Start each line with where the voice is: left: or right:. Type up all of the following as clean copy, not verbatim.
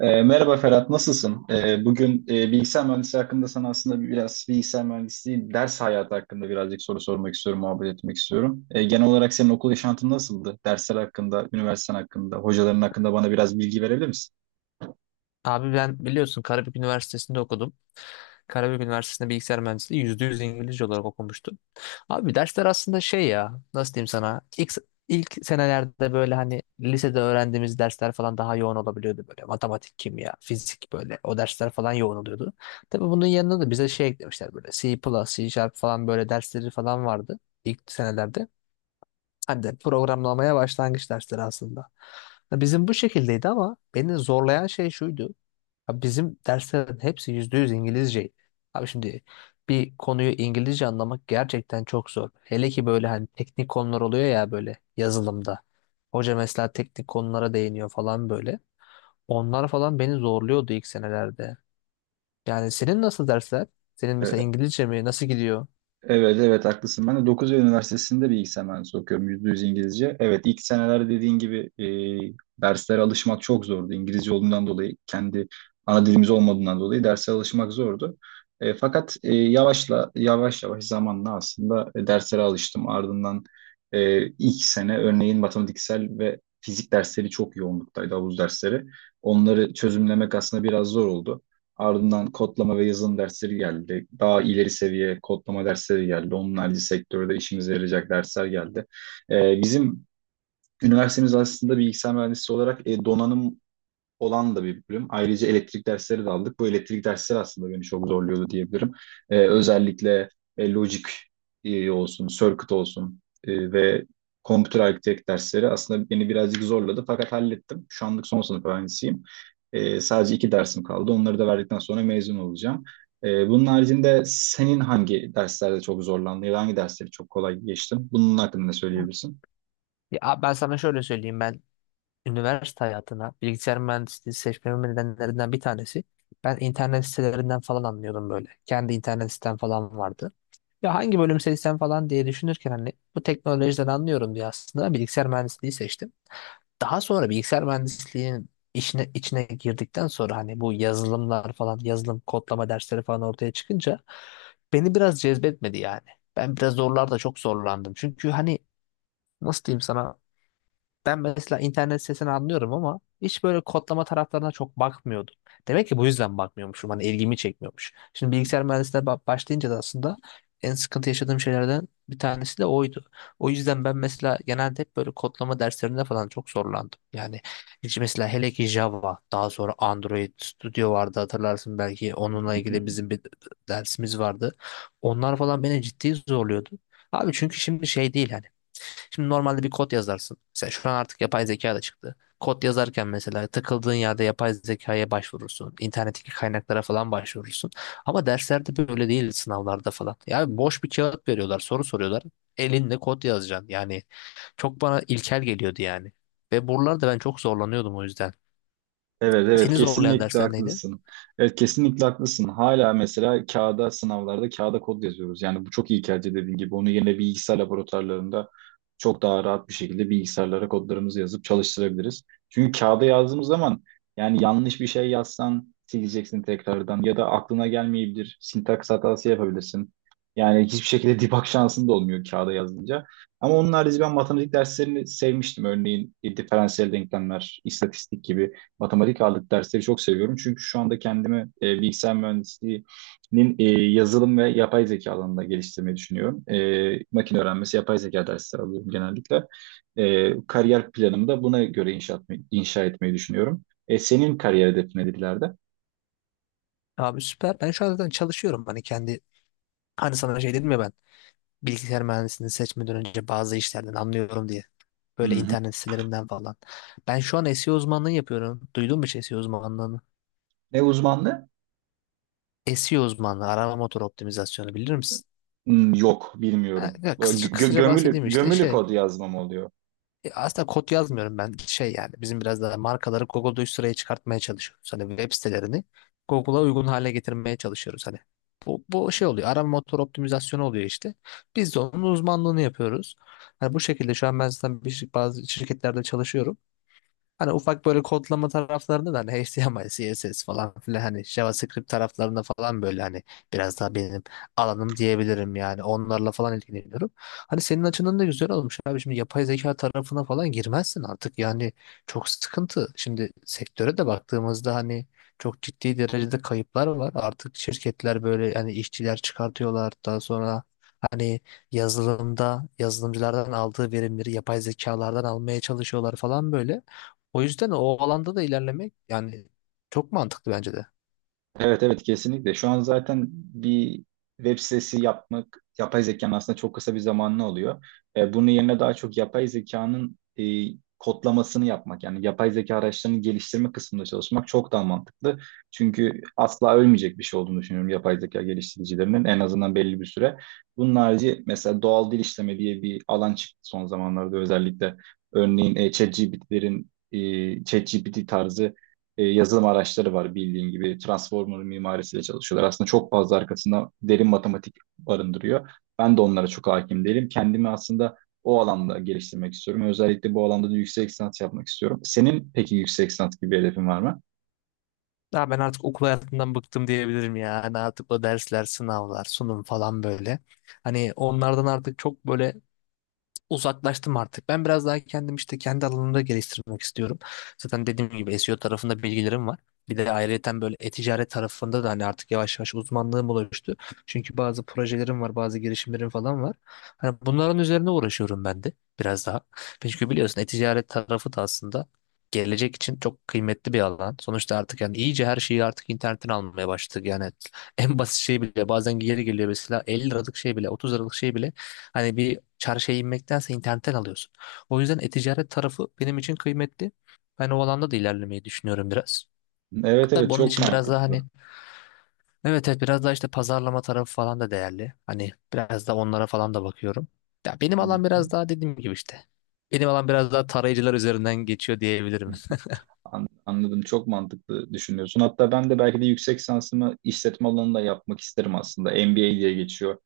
right: Merhaba Ferhat, nasılsın? Bugün bilgisayar mühendisliği hakkında sana aslında biraz bilgisayar mühendisliği ders hayatı hakkında birazcık soru sormak istiyorum, muhabbet etmek istiyorum. Genel olarak senin okul yaşantın nasıldı? Dersler hakkında, üniversiten hakkında, hocaların hakkında bana biraz bilgi verebilir misin?
left: Abi ben biliyorsun Karabük Üniversitesi'nde okudum. Karabük Üniversitesi'nde bilgisayar mühendisliği %100 İngilizce olarak okumuştum. Abi dersler aslında şey ya nasıl diyeyim sana ilk senelerde böyle hani lisede öğrendiğimiz dersler falan daha yoğun olabiliyordu böyle matematik, kimya, fizik böyle o dersler falan yoğun oluyordu. Tabii bunun yanında da bize şey eklemişler böyle C++, C Sharp falan böyle dersleri falan vardı ilk senelerde. Hani de programlamaya başlangıç dersleri aslında. Ya bizim bu şekildeydi ama beni zorlayan şey şuydu. Ya bizim derslerin hepsi %100 İngilizceydi. Abi şimdi bir konuyu İngilizce anlamak gerçekten çok zor. Hele ki böyle hani teknik konular oluyor ya böyle yazılımda. Hoca mesela teknik konulara değiniyor falan böyle. Onlar falan beni zorluyordu ilk senelerde. Yani senin nasıl dersler? Senin mesela
right: E,
left: İngilizce mi? Nasıl gidiyor?
right: Evet evet, haklısın. Ben de Dokuz Eylül Üniversitesi'nde bilgisayar mühendisliği okuyorum. %100 İngilizce. Evet, ilk seneler dediğin gibi derslere alışmak çok zordu. İngilizce olduğundan dolayı, kendi ana dilimiz olmadığından dolayı derslere alışmak zordu. Fakat yavaş yavaş zamanla aslında derslere alıştım. Ardından ilk sene örneğin matematiksel ve fizik dersleri çok yoğunluktaydı, havuz dersleri. Onları çözümlemek aslında biraz zor oldu. Ardından kodlama ve yazılım dersleri geldi. Daha ileri seviye kodlama dersleri geldi. Onun harici sektörde işimize yarayacak dersler geldi. Bizim üniversitemiz aslında bilgisayar mühendisliği olarak donanım olan da bir bölüm. Ayrıca elektrik dersleri de aldık. Bu elektrik dersleri aslında beni çok zorluyordu diyebilirim. Özellikle logic olsun, circuit olsun ve computer architect dersleri aslında beni birazcık zorladı, fakat hallettim. Şu anlık son sınıf öğrencisiyim. Sadece iki dersim kaldı. Onları da verdikten sonra mezun olacağım. Bunun haricinde senin hangi derslerde çok zorlandın ya da hangi dersleri çok kolay geçtin? Bunun hakkında ne söyleyebilirsin?
left: Ya ben sana şöyle söyleyeyim, ben üniversite hayatına bilgisayar mühendisliği seçmemin nedenlerinden bir tanesi. Ben internet sitelerinden falan anlıyordum böyle. Kendi internet sitem falan vardı. Ya hangi bölüm seçsem falan diye düşünürken hani bu teknolojiden anlıyorum diye aslında bilgisayar mühendisliği seçtim. Daha sonra bilgisayar mühendisliğinin işine, içine girdikten sonra hani bu yazılımlar falan yazılım kodlama dersleri falan ortaya çıkınca beni biraz cezbetmedi yani. Ben biraz zorlarda çok zorlandım. Çünkü hani nasıl diyeyim sana, ben mesela internet sesini anlıyorum ama hiç böyle kodlama taraflarına çok bakmıyordum. Demek ki bu yüzden bakmıyormuşum. Hani ilgimi çekmiyormuş. Şimdi bilgisayar mühendisliğine başlayınca da aslında en sıkıntı yaşadığım şeylerden bir tanesi de oydu. O yüzden ben mesela genelde hep böyle kodlama derslerinde falan çok zorlandım. Yani hiç mesela hele ki Java, daha sonra Android Studio vardı hatırlarsın, belki
right: Hı
left: onunla
right: hı.
left: ilgili bizim bir dersimiz vardı. Onlar falan beni ciddi zorluyordu. Abi çünkü şimdi şey değil hani, şimdi normalde bir kod yazarsın. Mesela şu an artık yapay zeka da çıktı. Kod yazarken mesela takıldığın yerde yapay zekaya başvurursun. İnternetteki kaynaklara falan başvurursun. Ama derslerde böyle değil, sınavlarda falan. Yani boş bir kağıt veriyorlar, soru soruyorlar. Elinde kod yazacaksın. Yani çok bana ilkel geliyordu yani. Ve buralarda ben çok zorlanıyordum o yüzden.
right: Evet evet,
left: Seni zorlayan
right: kesinlikle
left: dersler neydi?
right: haklısın. Evet, kesinlikle haklısın. Hala mesela kağıda, sınavlarda kağıda kod yazıyoruz. Yani bu çok iyi, kelce dediğin gibi. Onu yine bilgisayar laboratuvarlarında çok daha rahat bir şekilde bilgisayarlara kodlarımızı yazıp çalıştırabiliriz. Çünkü kağıda yazdığımız zaman, yani yanlış bir şey yazsan sileceksin tekrardan ya da aklına gelmeyebilir. Sintaks hatası yapabilirsin. Yani hiçbir şekilde debug şansın da olmuyor kağıda yazınca. Ama onun harici ben matematik derslerini sevmiştim. Örneğin diferansiyel denklemler, istatistik gibi matematik ağırlıklı dersleri çok seviyorum. Çünkü şu anda kendimi bilgisayar mühendisliğinin yazılım ve yapay zeka alanında geliştirmeyi düşünüyorum. Makine öğrenmesi, yapay zeka dersleri alıyorum genellikle. Kariyer planımı da buna göre inşa etmeyi düşünüyorum. Senin kariyer hedefin nedir ileride?
left: Abi süper. Ben şu an zaten çalışıyorum. Hani kendi, hani sana şey dedim ya ben, bilgisayar mühendisliğini seçmeden önce bazı işlerden anlıyorum diye.
right: Hı
left: Böyle
right: hı.
left: internet sitelerinden falan. Ben şu an SEO uzmanlığı yapıyorum. Duydun mu hiç SEO uzmanlığını?
right: Ne uzmanlığı?
left: SEO uzmanlığı, arama motoru optimizasyonu bilir misin?
right: Hmm, yok,
left: Ha,
right: bilmiyorum.
left: ya kısaca, kısaca bahsedeyim işte
right: Gömülü
left: şey,
right: kod yazmam oluyor.
left: Aslında kod yazmıyorum ben, şey yani bizim biraz daha markaları Google'da üst sıraya çıkartmaya çalışıyoruz. Hani web sitelerini Google'a uygun hale getirmeye çalışıyoruz. Hani bu şey oluyor, arama motor optimizasyonu oluyor işte. Biz de onun uzmanlığını yapıyoruz. Hani bu şekilde şu an ben zaten bazı şirketlerde çalışıyorum. Hani ufak böyle kodlama taraflarında da hani HTML, CSS falan filan hani JavaScript taraflarında falan böyle hani biraz daha benim alanım diyebilirim yani, onlarla falan ilgileniyorum. Hani senin açından da güzel olmuş abi, şimdi yapay zeka tarafına falan girmezsin artık yani, çok sıkıntı. Şimdi sektöre de baktığımızda hani çok ciddi derecede kayıplar var. Artık şirketler böyle yani işçiler çıkartıyorlar, daha sonra hani yazılımda yazılımcılardan aldığı verimleri yapay zekalardan almaya çalışıyorlar falan böyle. O yüzden o alanda da ilerlemek yani çok mantıklı bence de.
right: Evet evet, kesinlikle. Şu an zaten bir web sitesi yapmak yapay zekanın aslında çok kısa bir zamanlı oluyor. Bunun yerine daha çok yapay zekanın kodlamasını yapmak, yani yapay zeka araçlarını geliştirme kısmında çalışmak çok daha mantıklı. Çünkü asla ölmeyecek bir şey olduğunu düşünüyorum yapay zeka geliştiricilerinin, en azından belli bir süre. Bunun harici mesela doğal dil işleme diye bir alan çıktı son zamanlarda özellikle. Örneğin ChatGPT'lerin, ChatGPT tarzı yazılım araçları var bildiğin gibi. Transformer mimarisiyle çalışıyorlar. Aslında çok fazla arkasında derin matematik barındırıyor. Ben de onlara çok hakim değilim. Kendimi aslında o alanda geliştirmek istiyorum. Özellikle bu alanda da yüksek lisans yapmak istiyorum. Senin peki yüksek lisans gibi bir hedefin var mı?
left: Ya ben artık okul hayatından bıktım diyebilirim ya. Hani artık o dersler, sınavlar, sunum falan böyle. Hani onlardan artık çok böyle uzaklaştım artık. Ben biraz daha kendim işte kendi alanımda geliştirmek istiyorum. Zaten dediğim gibi SEO tarafında bilgilerim var. Bir de ayrıyeten böyle e-ticaret tarafında da hani artık yavaş yavaş uzmanlığım oluştu. Çünkü bazı projelerim var, bazı girişimlerim falan var. Hani bunların üzerine uğraşıyorum ben de biraz daha. Çünkü biliyorsun e-ticaret tarafı da aslında gelecek için çok kıymetli bir alan. Sonuçta artık yani iyice her şeyi artık internetten almaya başladık. Yani en basit şey bile bazen geri geliyor, mesela 50 liralık şey bile, 30 liralık şey bile. Hani bir Çarşıya inmektense internetten alıyorsun. O yüzden e-ticaret tarafı benim için kıymetli. Ben o alanda da ilerlemeyi düşünüyorum biraz.
right: Evet evet,
left: Tabii onun
right: çok
left: için biraz daha hani,
right: mantıklı.
left: evet evet, biraz daha işte pazarlama tarafı falan da değerli. Hani biraz da onlara falan da bakıyorum. Ya benim alan
right: Hı
left: biraz daha dediğim gibi işte. Benim alan biraz daha tarayıcılar üzerinden geçiyor diyebilirim.
right: hı. Anladım. Çok mantıklı düşünüyorsun. Hatta ben de belki de yüksek lisansımı işletme alanında yapmak isterim aslında. MBA diye geçiyor.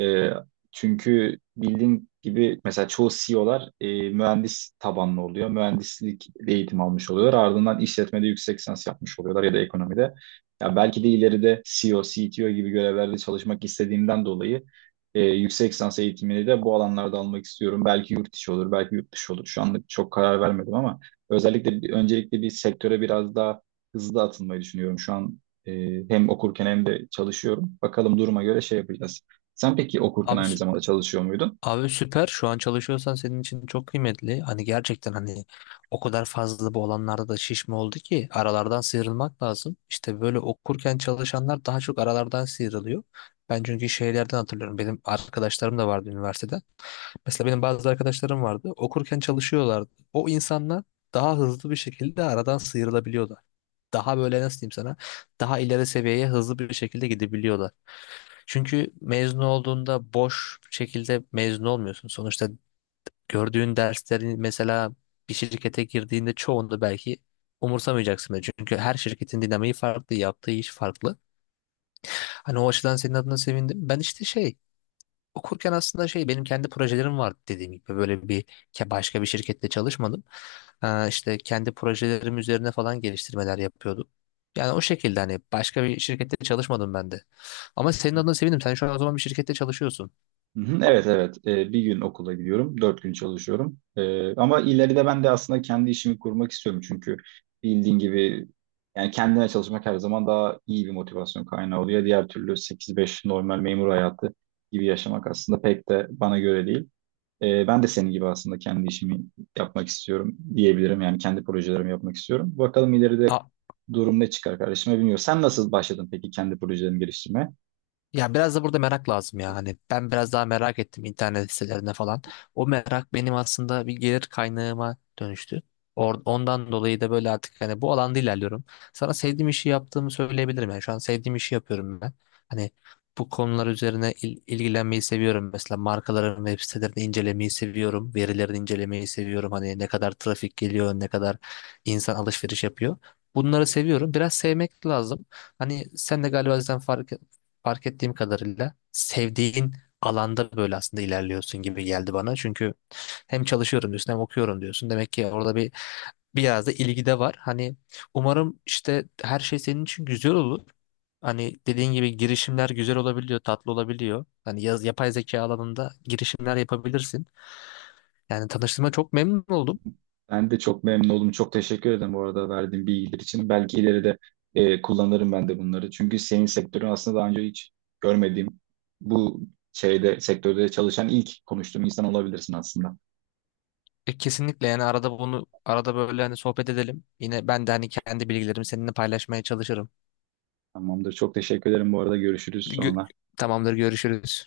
right: Ee, Çünkü bildiğin gibi mesela çoğu CEO'lar O'lar mühendis tabanlı oluyor. Mühendislik eğitim almış oluyorlar. Ardından işletmede yüksek lisans yapmış oluyorlar ya da ekonomide. Ya belki de ileride CEO, CTO gibi görevlerde çalışmak istediğimden dolayı yüksek lisans eğitimini de bu alanlarda almak istiyorum. Belki yurt içi olur, belki yurt dışı olur. Şu anlık çok karar vermedim ama özellikle öncelikle bir sektöre biraz daha hızlı atılmayı düşünüyorum. Şu an e, hem okurken hem de çalışıyorum. Bakalım duruma göre şey yapacağız. Sen peki okurken
left: Abi,
right: aynı zamanda çalışıyor muydun?
left: abi süper. Şu an çalışıyorsan senin için çok kıymetli. Hani gerçekten hani o kadar fazla bu olanlarda da şişme oldu ki aralardan sıyrılmak lazım. İşte böyle okurken çalışanlar daha çok aralardan sıyrılıyor. Ben çünkü şeylerden hatırlıyorum. Benim arkadaşlarım da vardı üniversitede. Mesela benim bazı arkadaşlarım vardı. Okurken çalışıyorlardı. O insanlar daha hızlı bir şekilde aradan sıyrılabiliyordu, daha böyle nasıl diyeyim sana, daha ileri seviyeye hızlı bir şekilde gidebiliyorlar. Çünkü mezun olduğunda boş bir şekilde mezun olmuyorsun. Sonuçta gördüğün derslerin mesela bir şirkete girdiğinde çoğunda belki umursamayacaksın bile. Çünkü her şirketin dinamiği farklı, yaptığı iş farklı. Hani o açıdan senin adına sevindim. Ben işte şey, okurken aslında şey, benim kendi projelerim vardı dediğim gibi, böyle bir başka bir şirkette çalışmadım. İşte kendi projelerim üzerine falan geliştirmeler yapıyordum. Yani o şekilde hani başka bir şirkette çalışmadım ben de. Ama senin adına sevindim. Sen şu an o zaman bir şirkette çalışıyorsun.
right: Hı hı. Evet evet. Bir gün okula gidiyorum, 4 gün çalışıyorum. Ama ileride ben de aslında kendi işimi kurmak istiyorum, çünkü bildiğin gibi, yani kendine çalışmak her zaman daha iyi bir motivasyon kaynağı oluyor. Diğer türlü 8-5 normal memur hayatı gibi yaşamak aslında pek de bana göre değil. Ben de senin gibi aslında kendi işimi yapmak istiyorum diyebilirim. Yani kendi projelerimi yapmak istiyorum. Bakalım ileride
left: A-
right: durum ne çıkar kardeşime, bilmiyorum. Sen nasıl başladın peki kendi projelerini geliştirmeye?
left: Ya biraz da burada merak lazım ya. Hani ben biraz daha merak ettim internet sitelerine falan. O merak benim aslında bir gelir kaynağıma dönüştü. Ondan dolayı da böyle artık hani bu alanda ilerliyorum. Sana sevdiğim işi yaptığımı söyleyebilirim yani. Şu an sevdiğim işi yapıyorum ben. Hani bu konular üzerine ilgilenmeyi seviyorum. Mesela markaların web sitelerini incelemeyi seviyorum. Verilerini incelemeyi seviyorum. Hani ne kadar trafik geliyor, ne kadar insan alışveriş yapıyor. Bunları seviyorum. Biraz sevmek lazım. Hani sen de galiba zaten fark ettiğim kadarıyla sevdiğin alanda böyle aslında ilerliyorsun gibi geldi bana. Çünkü hem çalışıyorum diyorsun hem okuyorum diyorsun. Demek ki orada bir biraz da ilgi de var. Hani umarım işte her şey senin için güzel olur. Hani dediğin gibi girişimler güzel olabiliyor, tatlı olabiliyor. Hani yapay zeka alanında girişimler yapabilirsin. Yani tanıştığıma çok memnun oldum.
right: Ben de çok memnun oldum. Çok teşekkür ederim bu arada verdiğin bilgiler için. Belki ileride kullanırım ben de bunları. Çünkü senin sektörün aslında daha önce hiç görmediğim, bu şeyde, sektörde çalışan ilk konuştuğum insan olabilirsin aslında.
left: Kesinlikle yani arada bunu arada böyle hani sohbet edelim. Yine ben de hani kendi bilgilerimi seninle paylaşmaya çalışırım.
right: Tamamdır. Çok teşekkür ederim bu arada. Görüşürüz
left: Gö-
right: sonra.
left: Tamamdır, görüşürüz.